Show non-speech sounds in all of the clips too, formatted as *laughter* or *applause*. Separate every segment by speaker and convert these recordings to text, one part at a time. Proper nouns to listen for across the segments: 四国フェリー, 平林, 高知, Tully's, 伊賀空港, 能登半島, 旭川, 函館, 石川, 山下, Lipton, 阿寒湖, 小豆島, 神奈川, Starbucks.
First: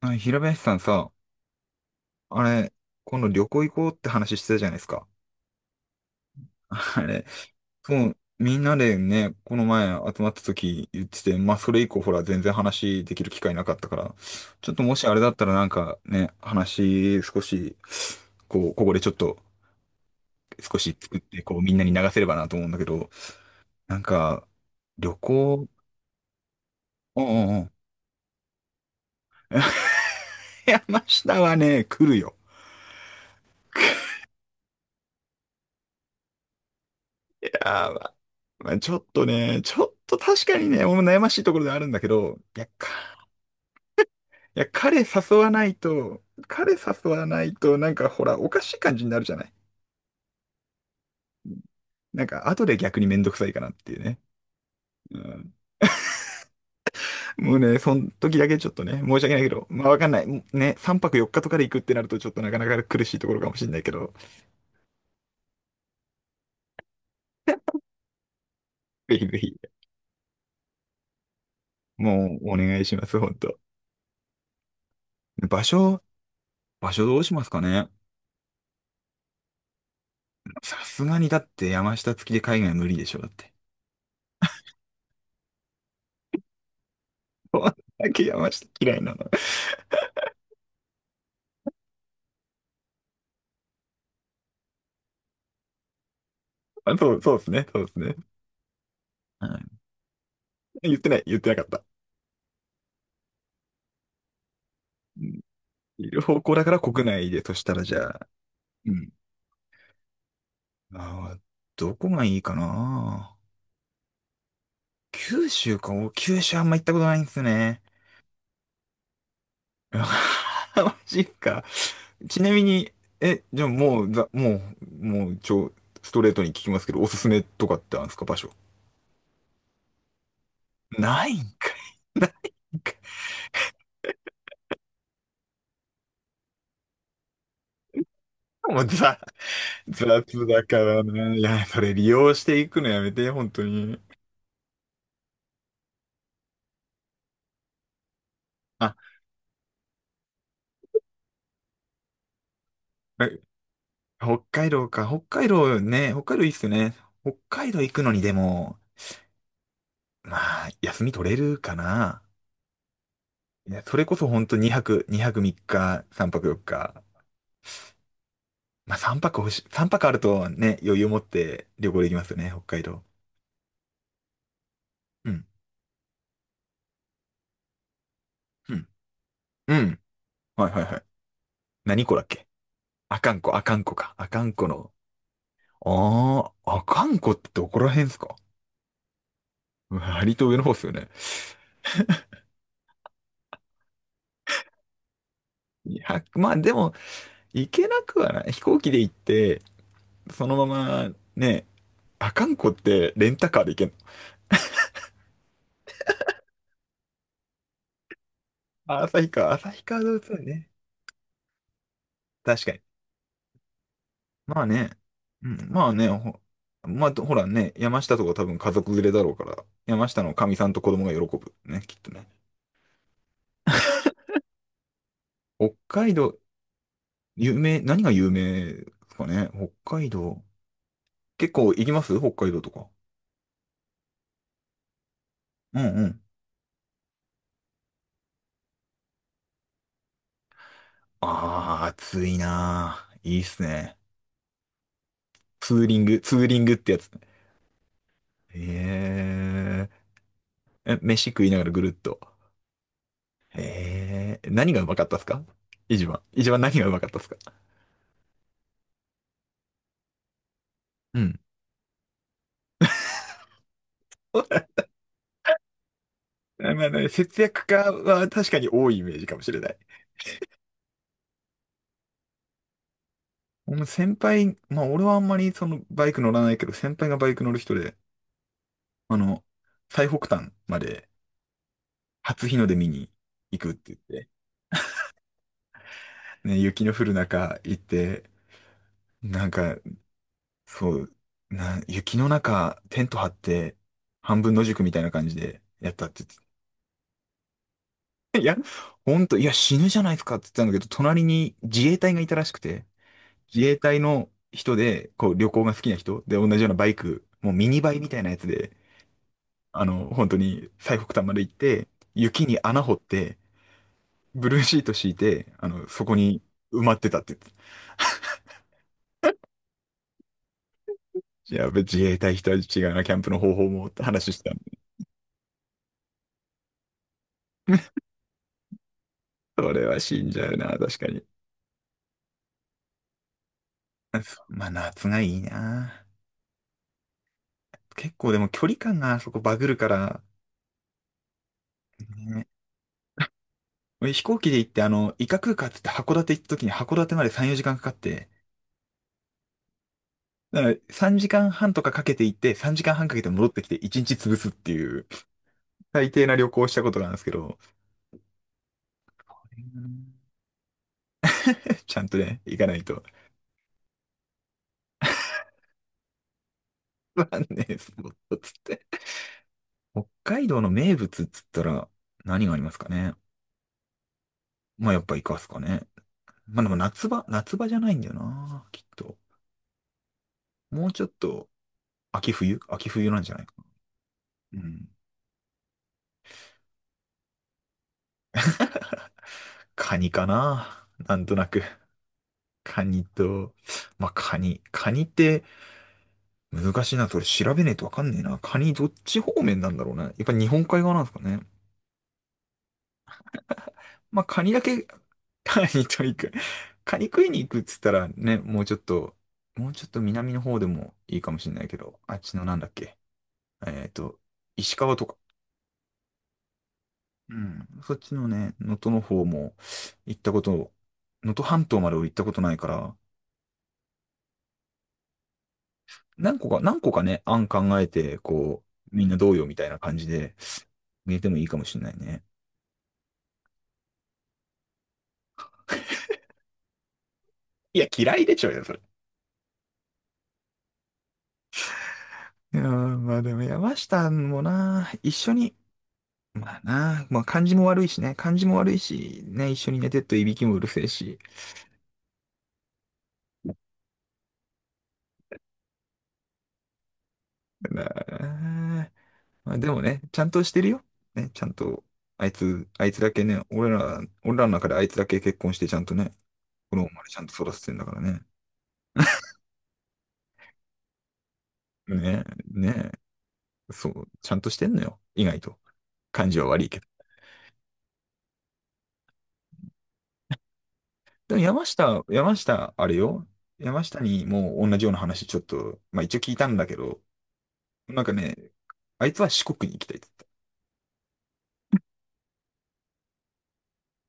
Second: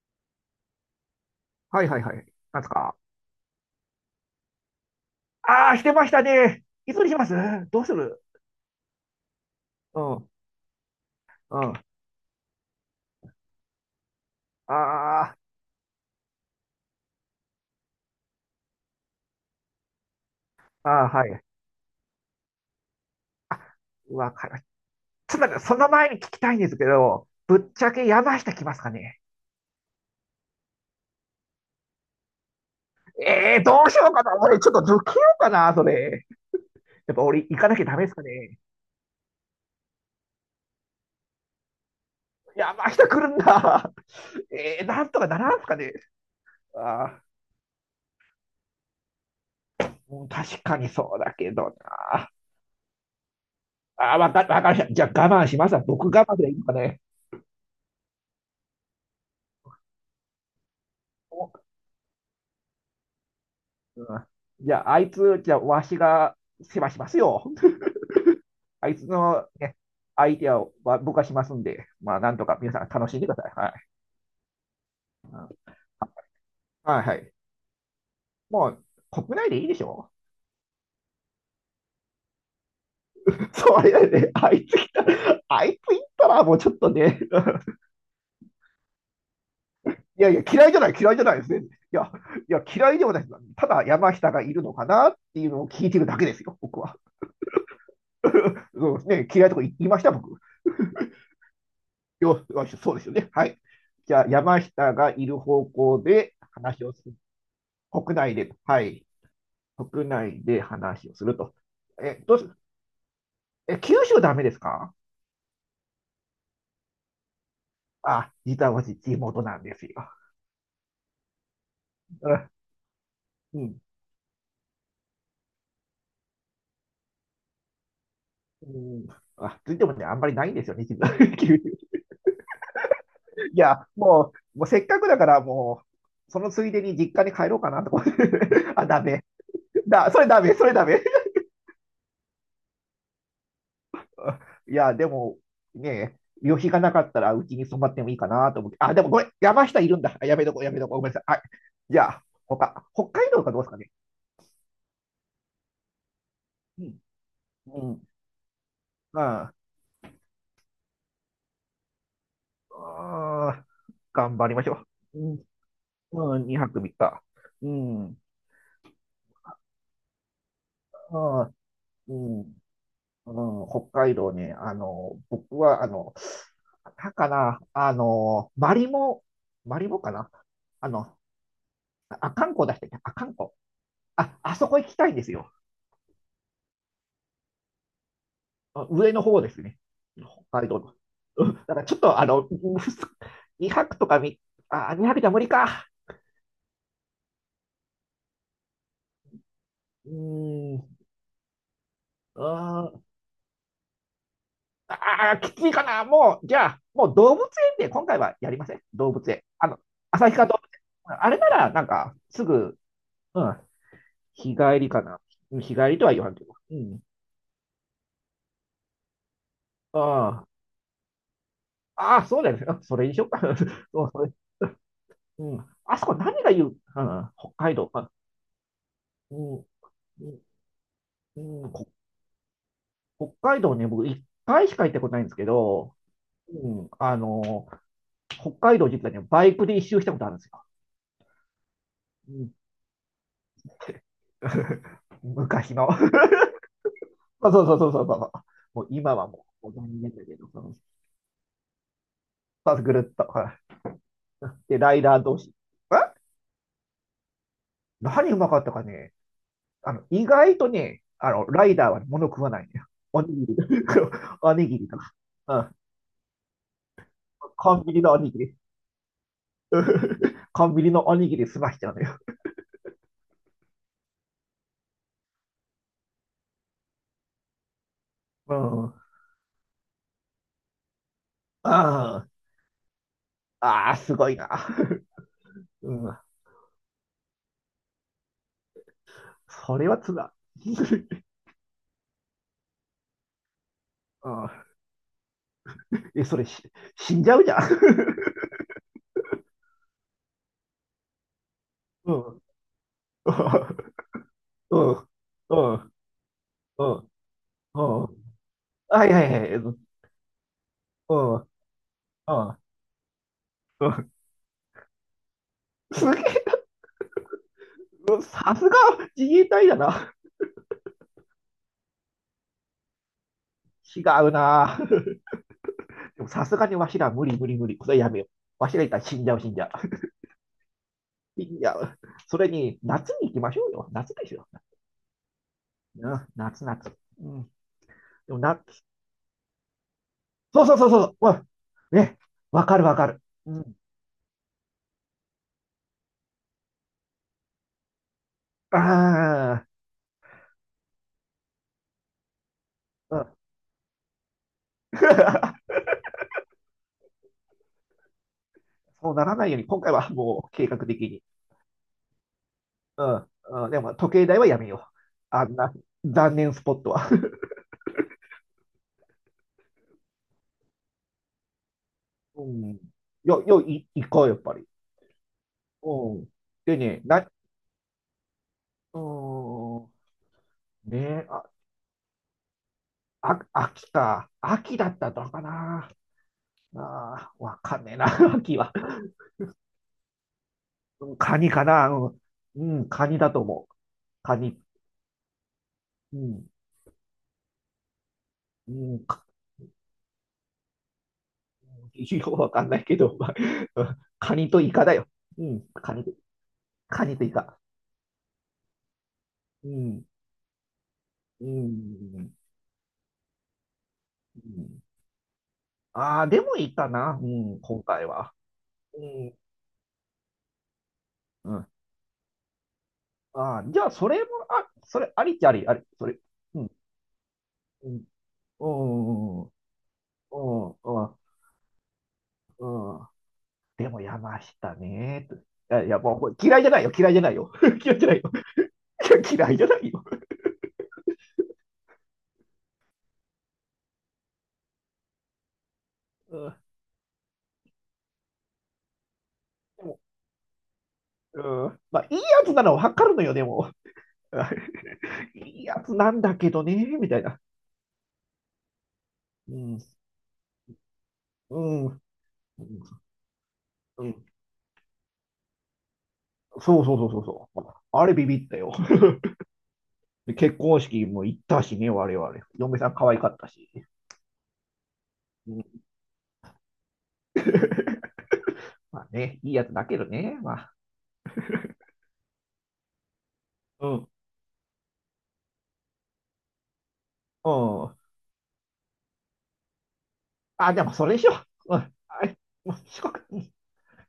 Speaker 1: あ、平林さんさ、
Speaker 2: はいはいはい。
Speaker 1: あ
Speaker 2: なんです
Speaker 1: れ、
Speaker 2: か。
Speaker 1: 今度旅行行こうって話してたじゃないですか。
Speaker 2: ああ、してましたね。い
Speaker 1: *laughs*
Speaker 2: つ
Speaker 1: あ
Speaker 2: にし
Speaker 1: れ、
Speaker 2: ます？どうす
Speaker 1: そう、
Speaker 2: る？
Speaker 1: みんなでね、この前
Speaker 2: うん、う
Speaker 1: 集
Speaker 2: ん。
Speaker 1: まった時言ってて、まあそ
Speaker 2: あ
Speaker 1: れ以降ほら全然話できる機会なかったから、ちょっともしあれだ
Speaker 2: あ、
Speaker 1: ったらなんかね、話少し、こう、ここでちょっと少
Speaker 2: あ
Speaker 1: し
Speaker 2: あ、
Speaker 1: 作っ
Speaker 2: は
Speaker 1: て、
Speaker 2: い。
Speaker 1: こうみんなに流せればなと思うんだけど。なん
Speaker 2: わ
Speaker 1: か、
Speaker 2: かりました。
Speaker 1: 旅
Speaker 2: ちょっと待って、
Speaker 1: 行、
Speaker 2: その前に聞きたいんですけ
Speaker 1: うん
Speaker 2: ど、
Speaker 1: うん
Speaker 2: ぶ
Speaker 1: うん。
Speaker 2: っちゃけ山下来ますかね？
Speaker 1: *laughs* 山下はね、来るよ。
Speaker 2: ええー、どうしようかな。俺、ちょっと抜けようかな、それ。やっぱ俺、
Speaker 1: や
Speaker 2: 行かなきゃ
Speaker 1: ー
Speaker 2: ダ
Speaker 1: ま
Speaker 2: メで
Speaker 1: あ、
Speaker 2: すかね。
Speaker 1: まあちょっとね、ちょっと確かにね、俺も悩ましいところではあるんだけど、
Speaker 2: 山下来るんだ。
Speaker 1: いや、
Speaker 2: ええー、
Speaker 1: 彼
Speaker 2: なんとか
Speaker 1: 誘
Speaker 2: な
Speaker 1: わ
Speaker 2: らん
Speaker 1: な
Speaker 2: す
Speaker 1: い
Speaker 2: かね。
Speaker 1: と、彼
Speaker 2: あ
Speaker 1: 誘
Speaker 2: あ、
Speaker 1: わないと、なんかほら、おかしい感じになるじゃない。
Speaker 2: うん、確かにそうだけど
Speaker 1: なん
Speaker 2: な。
Speaker 1: か、後で逆にめんどくさいかなっていう
Speaker 2: ああ、
Speaker 1: ね。
Speaker 2: わかりました。じゃ
Speaker 1: う
Speaker 2: あ我慢
Speaker 1: ん、
Speaker 2: しますわ。僕我慢でいいのかね。
Speaker 1: もうね、その時だけちょっとね、申し訳ないけど、まあわかんない。ね、3泊4日とかで行くってなると、ちょっとなかなか苦しいところかもしれないけ
Speaker 2: う
Speaker 1: ど。
Speaker 2: ん。じゃあ、あいつ、じゃあ、わしが世話しますよ。*laughs* あいつ
Speaker 1: ぜひぜ
Speaker 2: の、
Speaker 1: ひ、
Speaker 2: ね、相手は僕がしますんで、まあ、なん
Speaker 1: も
Speaker 2: と
Speaker 1: うお
Speaker 2: か皆
Speaker 1: 願
Speaker 2: さ
Speaker 1: い
Speaker 2: ん
Speaker 1: しま
Speaker 2: 楽し
Speaker 1: す、
Speaker 2: ん
Speaker 1: ほ
Speaker 2: で
Speaker 1: ん
Speaker 2: ください。
Speaker 1: と。
Speaker 2: はい。う
Speaker 1: 場
Speaker 2: ん。
Speaker 1: 所、場
Speaker 2: はい
Speaker 1: 所
Speaker 2: は
Speaker 1: どう
Speaker 2: い。
Speaker 1: しますかね。
Speaker 2: もう、国内でいいでしょ？
Speaker 1: さすがにだって山下付きで海外無理でしょ、だって。
Speaker 2: *laughs* そうやね、あいつ来たら、あいつ行ったら、もうちょっとね、
Speaker 1: 山下嫌いなの。
Speaker 2: *laughs* いやいや、嫌いじゃないですね。いや、嫌いではないです。ただ、山下がいるのかなっていうのを聞いてるだけですよ、僕
Speaker 1: あ、
Speaker 2: は。
Speaker 1: そう、そうですね、そうですね。
Speaker 2: そうですね、
Speaker 1: は
Speaker 2: 嫌いとこ
Speaker 1: い。
Speaker 2: 行いました、僕。
Speaker 1: 言ってない、言ってなかった。
Speaker 2: よし、そうですよね。はい。じゃあ、山下が
Speaker 1: う
Speaker 2: いる
Speaker 1: ん、
Speaker 2: 方向
Speaker 1: いる
Speaker 2: で
Speaker 1: 方向だから
Speaker 2: 話をす
Speaker 1: 国
Speaker 2: る。
Speaker 1: 内で、そしたらじゃ
Speaker 2: 国
Speaker 1: あ、
Speaker 2: 内で、は
Speaker 1: う
Speaker 2: い。
Speaker 1: ん。
Speaker 2: 国内で話をす
Speaker 1: あ
Speaker 2: る
Speaker 1: ー、
Speaker 2: と。
Speaker 1: どこ
Speaker 2: え、
Speaker 1: が
Speaker 2: ど
Speaker 1: い
Speaker 2: う
Speaker 1: い
Speaker 2: す、
Speaker 1: かな。
Speaker 2: え、九州ダメですか？
Speaker 1: 九州か、九州あんま行ったことないんですね。
Speaker 2: あ、実は私、地元なんです
Speaker 1: *laughs*
Speaker 2: よ。
Speaker 1: うわーマジか。
Speaker 2: *laughs* う
Speaker 1: ち
Speaker 2: ん。
Speaker 1: なみに、
Speaker 2: う
Speaker 1: じゃあ
Speaker 2: ん。
Speaker 1: もう、ストレートに聞きますけど、おすすめとかってあるんですか、場所。
Speaker 2: うん。あ、ついてもね、あんまりないんですよね、実は
Speaker 1: ない
Speaker 2: *laughs*
Speaker 1: ん
Speaker 2: 九州。
Speaker 1: かい。*laughs* ないんか
Speaker 2: もうせっかくだから、もう、そのついでに実家に帰ろうかなとか。
Speaker 1: い。
Speaker 2: *laughs*
Speaker 1: もう
Speaker 2: あ、ダメ。それダ
Speaker 1: 雑
Speaker 2: メ、
Speaker 1: だ
Speaker 2: それ
Speaker 1: か
Speaker 2: ダメ。
Speaker 1: らねいや、それ利用していくのやめて、本当に。
Speaker 2: いや、でも、ねえ、旅費がなかったらうちに泊まってもいいかなと思って。
Speaker 1: あ、
Speaker 2: あ、でもごめん、山下いるんだ。あ、やめとこう、やめとこう。ごめんなさい。はい。じゃあ、他、北海
Speaker 1: え
Speaker 2: 道かどうですかね。
Speaker 1: 北海道か。北海道ね、北海道いいっすよ
Speaker 2: う
Speaker 1: ね。
Speaker 2: ん。
Speaker 1: 北海道
Speaker 2: う
Speaker 1: 行く
Speaker 2: ん。
Speaker 1: のにでも、
Speaker 2: ま
Speaker 1: まあ、休み取れるかな。
Speaker 2: ああ、
Speaker 1: いや、それこそ
Speaker 2: 頑
Speaker 1: 本
Speaker 2: 張り
Speaker 1: 当
Speaker 2: ましょ
Speaker 1: 2泊、
Speaker 2: う。
Speaker 1: 2
Speaker 2: う
Speaker 1: 泊3日、3
Speaker 2: ん。う
Speaker 1: 泊
Speaker 2: ん、
Speaker 1: 4
Speaker 2: 2泊3
Speaker 1: 日。
Speaker 2: 日。うん。
Speaker 1: まあ3泊欲しい、泊あるとね、余裕持っ
Speaker 2: あー、
Speaker 1: て旅行でき
Speaker 2: う
Speaker 1: ますよ
Speaker 2: ん。
Speaker 1: ね、北海道。
Speaker 2: うん、北海道ね、あの、
Speaker 1: うん。
Speaker 2: 僕は、あの、なんかな、あの、
Speaker 1: う
Speaker 2: マリ
Speaker 1: ん。
Speaker 2: モ、
Speaker 1: う
Speaker 2: マリ
Speaker 1: ん。
Speaker 2: モかな。
Speaker 1: はいはい
Speaker 2: あ
Speaker 1: はい。
Speaker 2: の、
Speaker 1: 何湖
Speaker 2: あ、
Speaker 1: だっ
Speaker 2: 阿
Speaker 1: け。
Speaker 2: 寒湖出してね、阿
Speaker 1: 阿
Speaker 2: 寒
Speaker 1: 寒
Speaker 2: 湖。
Speaker 1: 湖、阿寒湖か。阿
Speaker 2: あ、
Speaker 1: 寒
Speaker 2: あ
Speaker 1: 湖
Speaker 2: そこ行
Speaker 1: の。
Speaker 2: きたいんですよ。
Speaker 1: ああ、阿寒湖ってどこら辺ですか？
Speaker 2: あ、上の方ですね。
Speaker 1: 割と上
Speaker 2: 北
Speaker 1: の
Speaker 2: 海
Speaker 1: 方っ
Speaker 2: 道う
Speaker 1: すよ
Speaker 2: ぞ、
Speaker 1: ね。
Speaker 2: うんだからちょっと、あの、*laughs* 2泊とかみ、あ、2泊じゃ無理か。
Speaker 1: 2 0、まあでも、行けなくはない。飛行機で行って、
Speaker 2: う
Speaker 1: そのま
Speaker 2: ーん、
Speaker 1: まね、あ
Speaker 2: あ
Speaker 1: かんこっ
Speaker 2: ー、
Speaker 1: てレンタカーで行けんの。
Speaker 2: あー、きついかな。もう、じゃあ、もう動物園で今回はやりません。
Speaker 1: あ、
Speaker 2: 動物
Speaker 1: 旭
Speaker 2: 園。
Speaker 1: 川、
Speaker 2: あの、
Speaker 1: 旭川動物
Speaker 2: 旭
Speaker 1: 園
Speaker 2: 川動物
Speaker 1: ね。
Speaker 2: 園。あれなら、なんか、す
Speaker 1: 確か
Speaker 2: ぐ、
Speaker 1: に。
Speaker 2: うん、日
Speaker 1: まあ
Speaker 2: 帰り
Speaker 1: ね、
Speaker 2: かな。う
Speaker 1: う
Speaker 2: ん、
Speaker 1: ん、
Speaker 2: 日帰
Speaker 1: まあ
Speaker 2: りと
Speaker 1: ね、
Speaker 2: は言わんけど。うん。
Speaker 1: まあ、ほらね、山下とか多分家族連れだろうから、山下の
Speaker 2: あ
Speaker 1: かみさんと子供が喜ぶ。ね、きっと
Speaker 2: あ、あ
Speaker 1: ね。
Speaker 2: ー、そうだよね。うん、それにしようか。*laughs* そう、それ。うん。
Speaker 1: 北
Speaker 2: あそ
Speaker 1: 海
Speaker 2: こ
Speaker 1: 道、
Speaker 2: 何が言う、うん、北
Speaker 1: 有
Speaker 2: 海
Speaker 1: 名、
Speaker 2: 道。
Speaker 1: 何
Speaker 2: あ、
Speaker 1: が有名ですか
Speaker 2: う
Speaker 1: ね。
Speaker 2: ん、う
Speaker 1: 北海道。結
Speaker 2: ん、う
Speaker 1: 構
Speaker 2: ん、
Speaker 1: 行きます北海道とか。
Speaker 2: 北海道ね、僕一回しか行ったことないんですけ
Speaker 1: うん
Speaker 2: ど、
Speaker 1: うん。
Speaker 2: うん、あの、北海道実はね、バイクで一周したことあるんですよ。
Speaker 1: ああ、暑
Speaker 2: う
Speaker 1: い
Speaker 2: ん、
Speaker 1: なー。いいっすね。
Speaker 2: *laughs*
Speaker 1: ツ
Speaker 2: 昔
Speaker 1: ー
Speaker 2: の。
Speaker 1: リング、ツー
Speaker 2: *laughs*
Speaker 1: リングってやつ。
Speaker 2: そうそうそうそうそうそう。
Speaker 1: へ
Speaker 2: もう今はもう、
Speaker 1: え。
Speaker 2: 残念だけど、その、
Speaker 1: 飯食いながらぐるっと。
Speaker 2: まずぐるっと。はい。
Speaker 1: へえ。何
Speaker 2: で、
Speaker 1: がう
Speaker 2: ラ
Speaker 1: ま
Speaker 2: イ
Speaker 1: かったっ
Speaker 2: ダー
Speaker 1: す
Speaker 2: 同
Speaker 1: か、
Speaker 2: 士。
Speaker 1: 一番。
Speaker 2: え、
Speaker 1: 一番何がうまかったっすか。
Speaker 2: 何うまかったかね。あの、意外とね、
Speaker 1: う
Speaker 2: あ
Speaker 1: ん。
Speaker 2: の、ライダーはね物食わないんだよ。おにぎりとか、*laughs* おに
Speaker 1: *laughs*
Speaker 2: ぎりとか。うん。
Speaker 1: まあまあ、ね、節約家
Speaker 2: コンビニのお
Speaker 1: は
Speaker 2: にぎ
Speaker 1: 確
Speaker 2: り。
Speaker 1: かに多いイメージかもしれない。
Speaker 2: *laughs* コンビニのおにぎり済ましちゃうのよ。
Speaker 1: もう先輩、まあ俺はあんまりそのバイク乗らないけど、先輩がバイク乗る人で、
Speaker 2: うん。あ
Speaker 1: あの、最北端まで
Speaker 2: あ、
Speaker 1: 初日の出見に行くっ
Speaker 2: あ
Speaker 1: て
Speaker 2: あ、す
Speaker 1: 言って、
Speaker 2: ごいな。うん。
Speaker 1: ね、雪の降る中行って、なんか、
Speaker 2: それはつらい。
Speaker 1: そう、
Speaker 2: *laughs*
Speaker 1: 雪の中テント張って、
Speaker 2: う
Speaker 1: 半分
Speaker 2: ん。
Speaker 1: 野宿みたいな感じでやったって。
Speaker 2: え、それし、死んじゃうじゃん。*laughs*
Speaker 1: ほんと、いや、死ぬじゃないですかって言ってたんだけど、隣に自衛
Speaker 2: う
Speaker 1: 隊がいた
Speaker 2: ん。
Speaker 1: らしくて、自衛
Speaker 2: う
Speaker 1: 隊の
Speaker 2: ん。
Speaker 1: 人
Speaker 2: うん。
Speaker 1: で、こう、旅行が
Speaker 2: う
Speaker 1: 好き
Speaker 2: ん。
Speaker 1: な人で、同じような
Speaker 2: う
Speaker 1: バイ
Speaker 2: ん。
Speaker 1: ク、もうミニバイ
Speaker 2: う
Speaker 1: みた
Speaker 2: ん。
Speaker 1: いなやつで、
Speaker 2: はいはいはい。うん。
Speaker 1: 本当に最北端まで
Speaker 2: う
Speaker 1: 行って、雪
Speaker 2: ん。
Speaker 1: に穴掘って、
Speaker 2: うん。
Speaker 1: ブルーシート敷いて、そ
Speaker 2: すげ
Speaker 1: こ
Speaker 2: え、
Speaker 1: に埋まってたって言って
Speaker 2: うん、
Speaker 1: た。*laughs*
Speaker 2: さすが自衛隊だな。
Speaker 1: いや自衛隊人は違うな、キャンプの方法もっ
Speaker 2: 違
Speaker 1: て
Speaker 2: う
Speaker 1: 話してたんで。
Speaker 2: な。*laughs* でもさすがにわしら無理無理無理。これ
Speaker 1: *laughs*
Speaker 2: やめよう。わしらいたら死んじゃう死んじゃう。
Speaker 1: それは死んじゃうな、確かに。
Speaker 2: *laughs* 死んじゃう。それに、夏に行きましょうよ。夏ですよ。
Speaker 1: まあ、夏がいいな。
Speaker 2: うん、夏夏。うん。
Speaker 1: 結構
Speaker 2: で
Speaker 1: で
Speaker 2: も
Speaker 1: も
Speaker 2: な、
Speaker 1: 距離感があそこバグるから、
Speaker 2: そうそうそうそう。うん。ね。わかるわかる。うん。
Speaker 1: 俺飛行機で行って、伊賀空港っつって函館行った時に函館まで3、4時間かかって、
Speaker 2: ああ、
Speaker 1: だから3時間半とかかけて行って、3時間半か
Speaker 2: う
Speaker 1: けて
Speaker 2: ん。
Speaker 1: 戻ってきて1日潰すっていう、
Speaker 2: *laughs*
Speaker 1: 最低な旅行をしたことがあるんですけど。
Speaker 2: そうならないように、今回はも
Speaker 1: *laughs*
Speaker 2: う計画的に。
Speaker 1: ちゃんとね、行かないと。
Speaker 2: うん。うん、でも、時計台はやめよう。あんな、残念スポットは。
Speaker 1: まあね、スポットつって。北海道の名物っつったら
Speaker 2: う
Speaker 1: 何があります
Speaker 2: ん。
Speaker 1: かね。
Speaker 2: よ、よ、い、行こう、やっぱり。
Speaker 1: まあやっぱイカっすかね。
Speaker 2: うん。
Speaker 1: まあでも
Speaker 2: でね、
Speaker 1: 夏場、
Speaker 2: な、
Speaker 1: 夏場じゃないんだよな、きっ
Speaker 2: う
Speaker 1: と。
Speaker 2: ーん。
Speaker 1: もうちょっ
Speaker 2: ねあ、
Speaker 1: と、秋冬秋冬なんじゃ
Speaker 2: あ、
Speaker 1: ないかな。
Speaker 2: 秋か。
Speaker 1: う
Speaker 2: 秋だ
Speaker 1: ん。
Speaker 2: ったのかな。ああ、わかんねえな、*laughs* 秋は。
Speaker 1: カニかな、
Speaker 2: う
Speaker 1: な
Speaker 2: ん、
Speaker 1: んと
Speaker 2: カ
Speaker 1: な
Speaker 2: ニ
Speaker 1: く。
Speaker 2: かな。うん、う
Speaker 1: カ
Speaker 2: ん、
Speaker 1: ニ
Speaker 2: カニだと
Speaker 1: と、
Speaker 2: 思う。
Speaker 1: まあ、
Speaker 2: カ
Speaker 1: カ
Speaker 2: ニ。
Speaker 1: ニ。カニって
Speaker 2: うん、
Speaker 1: 難しいな。それ調べねえとわかんねえな。カニ
Speaker 2: う
Speaker 1: どっ
Speaker 2: ん、
Speaker 1: ち方面なんだろうね。やっぱ日本海側なんですかね。
Speaker 2: *laughs* ようわかんないけど、まあ、*laughs*
Speaker 1: まあ、
Speaker 2: カ
Speaker 1: カ
Speaker 2: ニ
Speaker 1: ニ
Speaker 2: と
Speaker 1: だ
Speaker 2: イ
Speaker 1: け、
Speaker 2: カだよ。
Speaker 1: *laughs*
Speaker 2: う
Speaker 1: カ
Speaker 2: ん、
Speaker 1: ニ
Speaker 2: カ
Speaker 1: と
Speaker 2: ニと、
Speaker 1: 行く。カ
Speaker 2: カ
Speaker 1: ニ
Speaker 2: ニ
Speaker 1: 食
Speaker 2: と
Speaker 1: い
Speaker 2: イ
Speaker 1: に行く
Speaker 2: カ。
Speaker 1: っつったらね、もうちょっと、も
Speaker 2: う
Speaker 1: うちょっと
Speaker 2: ん、
Speaker 1: 南の方でもいいかも
Speaker 2: う
Speaker 1: しれないけど、あっ
Speaker 2: ん、
Speaker 1: ちのなんだっけ。えっと、
Speaker 2: う
Speaker 1: 石
Speaker 2: ん。
Speaker 1: 川とか。
Speaker 2: ああ、でもいいかな、う
Speaker 1: う
Speaker 2: ん、
Speaker 1: ん。
Speaker 2: 今
Speaker 1: そっ
Speaker 2: 回
Speaker 1: ちの
Speaker 2: は。
Speaker 1: ね、能登の
Speaker 2: う
Speaker 1: 方
Speaker 2: ん、
Speaker 1: も行ったこと、能登
Speaker 2: うん。
Speaker 1: 半
Speaker 2: あ
Speaker 1: 島まで俺行ったことないから、
Speaker 2: あ、じゃあ、それも、ありっちゃあり、あり、それ。
Speaker 1: 何個か、
Speaker 2: うん、
Speaker 1: 何個かね、案考え
Speaker 2: うん、
Speaker 1: て、こ
Speaker 2: う
Speaker 1: う、みんなどう
Speaker 2: ん、うん、う
Speaker 1: よ
Speaker 2: ん、
Speaker 1: みたいな感じで、
Speaker 2: う
Speaker 1: 入
Speaker 2: ん。
Speaker 1: れてもいいかもしれないね。
Speaker 2: でも、山下ね。と、いや、もう、これ嫌いじゃないよ、嫌いじゃないよ。*laughs*
Speaker 1: いや、
Speaker 2: 嫌いじゃな
Speaker 1: 嫌
Speaker 2: い
Speaker 1: い
Speaker 2: よ。
Speaker 1: でちょうよ、それ。
Speaker 2: *laughs* 嫌いじゃないよ。
Speaker 1: いやー、まあでも山下もな、一緒に、
Speaker 2: うん、
Speaker 1: まあな、まあ感じも悪いしね、感じも悪いし、ね、一緒に
Speaker 2: で
Speaker 1: 寝
Speaker 2: も、
Speaker 1: てっといびきもうるせえし。
Speaker 2: うん。まあ、いいやつなのはわかるのよ、でも。いいやつなんだけどね、みたいな。
Speaker 1: まあま
Speaker 2: う
Speaker 1: あで
Speaker 2: ん、
Speaker 1: もね、ちゃんとしてるよ。ね、ちゃん
Speaker 2: う
Speaker 1: と、
Speaker 2: ん、うん、
Speaker 1: あいつだけね、俺らの中であいつだけ結婚してちゃんとね、子
Speaker 2: そ
Speaker 1: 供
Speaker 2: うそう
Speaker 1: ま
Speaker 2: そ
Speaker 1: で
Speaker 2: う
Speaker 1: ち
Speaker 2: そ
Speaker 1: ゃ
Speaker 2: う
Speaker 1: んと
Speaker 2: そ
Speaker 1: 育
Speaker 2: う。
Speaker 1: ててんだから
Speaker 2: あれ
Speaker 1: ね。
Speaker 2: ビビったよ。*laughs* 結婚式も行ったしね、我
Speaker 1: ね、
Speaker 2: 々。嫁さ
Speaker 1: ね、
Speaker 2: ん可愛かったし。
Speaker 1: そう、ちゃんとしてんのよ。意外
Speaker 2: う
Speaker 1: と。
Speaker 2: ん。
Speaker 1: 感じは悪いけど。
Speaker 2: *laughs* まあね、いいやつだけどね、まあ。
Speaker 1: でも山下、あれよ。山
Speaker 2: う
Speaker 1: 下
Speaker 2: ん、
Speaker 1: にもう同じような話ちょっと、まあ一応聞いたんだけど、
Speaker 2: うん。
Speaker 1: なんかね、あいつは四国に行きたいって言っ
Speaker 2: あ、でもそれでしょ。うん。あ、四国、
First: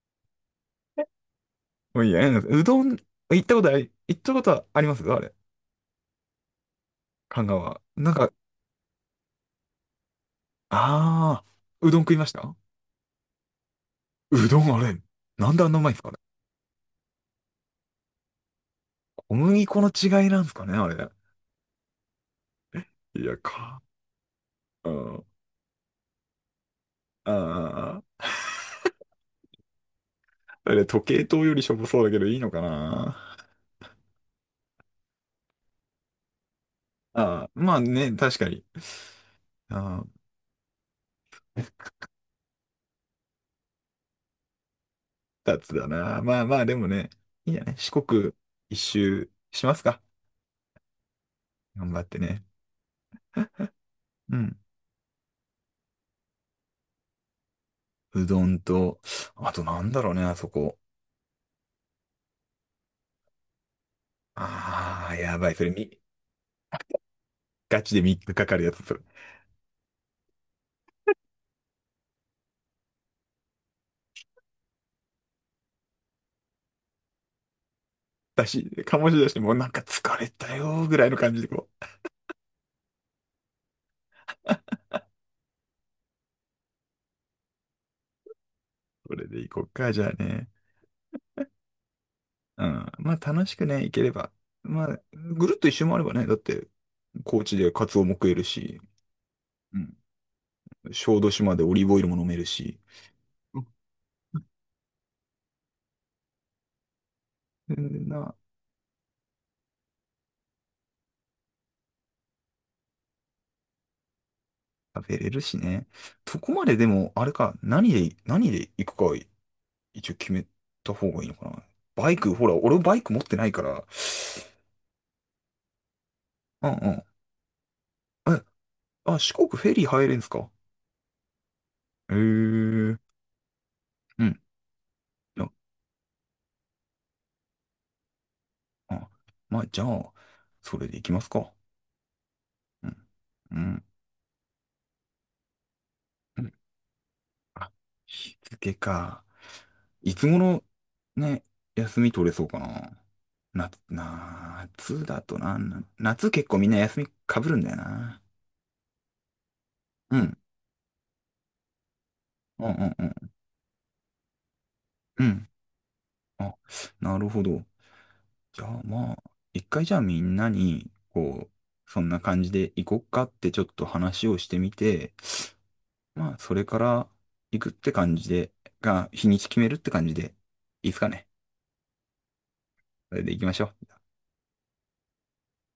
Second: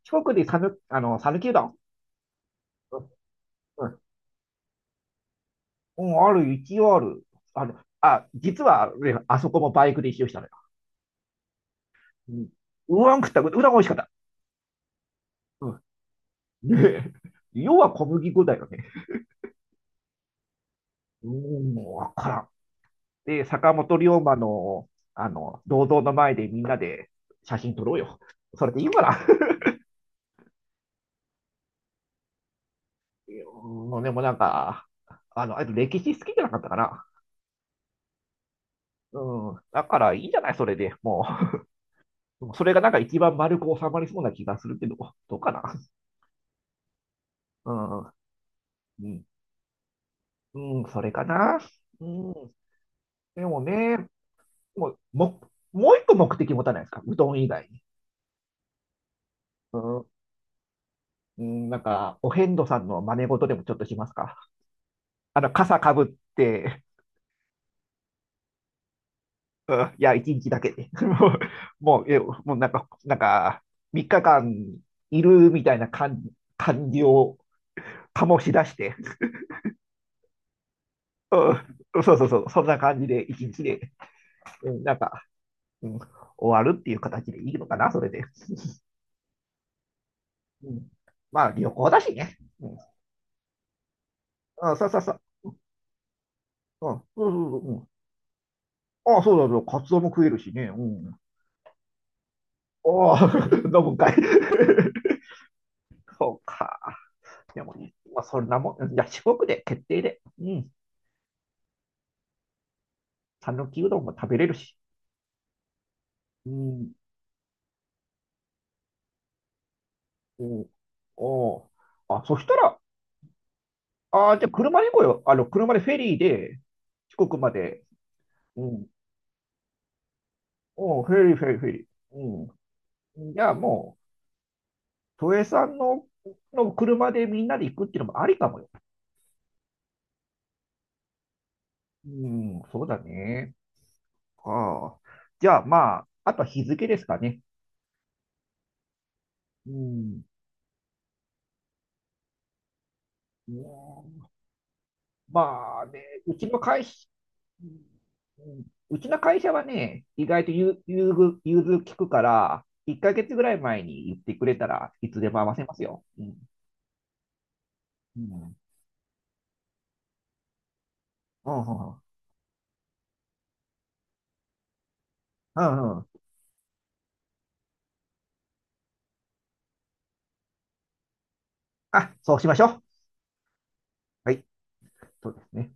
Speaker 2: 四国で讃、あの、讃岐うどん。
Speaker 1: た。もういいや、なんかうどん、
Speaker 2: うん、
Speaker 1: 行ったことあり、行ったことはあります、あれ。
Speaker 2: うん、ある、一応ある。
Speaker 1: 神奈
Speaker 2: あの、
Speaker 1: 川。なん
Speaker 2: あ、
Speaker 1: か、
Speaker 2: 実は、あそこもバイクで一周したのよ。
Speaker 1: ああ、うどん食いまし
Speaker 2: うん。う
Speaker 1: た。
Speaker 2: どん食った、うどん美味しかった。
Speaker 1: うどんあれ、なんであん
Speaker 2: う、
Speaker 1: なうまいんですかね。
Speaker 2: *laughs* で、要は小麦粉だよね。
Speaker 1: 小麦粉の違いなんですかね、あれ。
Speaker 2: うーん、もうわからん。
Speaker 1: いや、
Speaker 2: で、坂
Speaker 1: か。
Speaker 2: 本龍馬
Speaker 1: う
Speaker 2: の、
Speaker 1: ん。
Speaker 2: あの、銅像の前でみんなで写真撮ろう
Speaker 1: あ
Speaker 2: よ。
Speaker 1: あ、
Speaker 2: それでいいかな。*laughs*
Speaker 1: あれ、時計塔よりしょぼそうだけどいいのかな。
Speaker 2: うん、でもなんか、あの、あと歴史好きじゃなかったかな。
Speaker 1: ああ、まあね、確かに。
Speaker 2: うん、だか
Speaker 1: あ
Speaker 2: らいいんじゃないそれで。もう、それがなんか一番丸く収まりそうな気がするけど、どうかな。
Speaker 1: つだな。まあまあ、でもね、いいんじゃな
Speaker 2: う
Speaker 1: い四
Speaker 2: ん、
Speaker 1: 国一
Speaker 2: うん、
Speaker 1: 周しますか。
Speaker 2: うん、それかな。
Speaker 1: 頑張っ
Speaker 2: う
Speaker 1: て
Speaker 2: ん、
Speaker 1: ね。
Speaker 2: でもね、
Speaker 1: うん。
Speaker 2: もう、も、もう一個目的持たないですかうどん以外に。
Speaker 1: うどんと、あと
Speaker 2: う
Speaker 1: なんだ
Speaker 2: ん。
Speaker 1: ろうね、あそこ。
Speaker 2: うん、なんか、お遍路さんの真似事でもちょっとしますか。
Speaker 1: ああ、や
Speaker 2: あ
Speaker 1: ば
Speaker 2: の、
Speaker 1: い。それ
Speaker 2: 傘か
Speaker 1: み、
Speaker 2: ぶって、
Speaker 1: ガチで3日かかかるやつ、それ。
Speaker 2: うん、いや、一日だけで。*laughs* もう、もうえ、もうなんか、なんか、3日間いるみたいな感、感じを醸し出して、
Speaker 1: 醸し出して、もうなんか疲れたよ、ぐらいの感じでこ
Speaker 2: うん、そうそうそう、そんな感じで一日で、うん、なんか、うん、終わるっていう形でいいのかな、それで。
Speaker 1: う。それで行こっか、じゃあね。
Speaker 2: うん、まあ、旅行だしね。
Speaker 1: う
Speaker 2: うん、
Speaker 1: ん。まあ楽しくね、行ければ。
Speaker 2: あ、
Speaker 1: ま
Speaker 2: そうそ
Speaker 1: あ、
Speaker 2: うそう。
Speaker 1: ぐるっと一周もあればね、だって、
Speaker 2: うん、そう
Speaker 1: 高
Speaker 2: そう
Speaker 1: 知
Speaker 2: そう。
Speaker 1: で
Speaker 2: う
Speaker 1: カ
Speaker 2: ん、
Speaker 1: ツオも食えるし、
Speaker 2: あ、そうだそう、
Speaker 1: う
Speaker 2: カツ
Speaker 1: ん。
Speaker 2: オも食えるしね。う
Speaker 1: 小
Speaker 2: ん。
Speaker 1: 豆島でオリーブオイルも飲めるし。
Speaker 2: ああ
Speaker 1: うん、
Speaker 2: *laughs* 飲むんかい。そうか。でも
Speaker 1: 全
Speaker 2: ね、
Speaker 1: 然
Speaker 2: まあ、
Speaker 1: な、
Speaker 2: そんなもん、いや、四国で決定で、うん、讃岐うどんも食べれるし。
Speaker 1: 食べれるしね。そ
Speaker 2: う
Speaker 1: こまでで
Speaker 2: ん、
Speaker 1: も、あれか、何で行くか一応決め
Speaker 2: うん、
Speaker 1: た方がいいのか
Speaker 2: お
Speaker 1: な。
Speaker 2: う。
Speaker 1: バイ
Speaker 2: あ、
Speaker 1: ク、
Speaker 2: そし
Speaker 1: ほら、
Speaker 2: た
Speaker 1: 俺
Speaker 2: ら、
Speaker 1: バイク持ってないから。
Speaker 2: あー、じゃあ車で行こうよ。あの、車でフェリーで、
Speaker 1: うん
Speaker 2: 四国まで。
Speaker 1: うん。
Speaker 2: うん、
Speaker 1: 四国フェリー入れんすか。
Speaker 2: おうフェリー、フェリー、フェリー。
Speaker 1: ええー。
Speaker 2: うん。じゃあもう、
Speaker 1: うん。
Speaker 2: 都
Speaker 1: い
Speaker 2: 営
Speaker 1: や
Speaker 2: さんの、の車でみんなで行くっていうのもありかもよ。
Speaker 1: あ、まあ、じゃあ、それで行きますか。
Speaker 2: うん、そ
Speaker 1: う
Speaker 2: うだ
Speaker 1: ん。
Speaker 2: ね。
Speaker 1: うん。
Speaker 2: ああ。じゃあまあ、あ
Speaker 1: う
Speaker 2: とは
Speaker 1: ん、
Speaker 2: 日付ですかね。
Speaker 1: あ、日付か。
Speaker 2: う
Speaker 1: い
Speaker 2: ん。
Speaker 1: つ頃ね、休み取れそうかな。
Speaker 2: う
Speaker 1: 夏、
Speaker 2: ん。
Speaker 1: 夏だとな、
Speaker 2: まあね、
Speaker 1: 夏
Speaker 2: うち
Speaker 1: 結構
Speaker 2: の
Speaker 1: みんな
Speaker 2: 会、
Speaker 1: 休み
Speaker 2: う
Speaker 1: かぶるん
Speaker 2: ん、
Speaker 1: だよな。
Speaker 2: うん、うちの会社はね、
Speaker 1: う
Speaker 2: 意
Speaker 1: ん
Speaker 2: 外と融融通、融通聞くか
Speaker 1: うん
Speaker 2: ら、
Speaker 1: うん
Speaker 2: 1
Speaker 1: う
Speaker 2: ヶ
Speaker 1: ん。
Speaker 2: 月ぐらい前に言ってくれたらいつ
Speaker 1: う
Speaker 2: でも合
Speaker 1: ん、
Speaker 2: わせますよ。うん。
Speaker 1: あ、なるほど。
Speaker 2: うん。
Speaker 1: じゃあまあ、一回じゃあみんなに、こ
Speaker 2: うん。
Speaker 1: う、
Speaker 2: う
Speaker 1: そ
Speaker 2: ん。
Speaker 1: んな感じで行こっかってちょっと話をしてみて、
Speaker 2: うん。うん。
Speaker 1: まあ、それから行くって感じで、日にち決めるって感じで、いいですかね。
Speaker 2: あ、そうしましょう。
Speaker 1: それで行きましょう。
Speaker 2: はい。そうですね。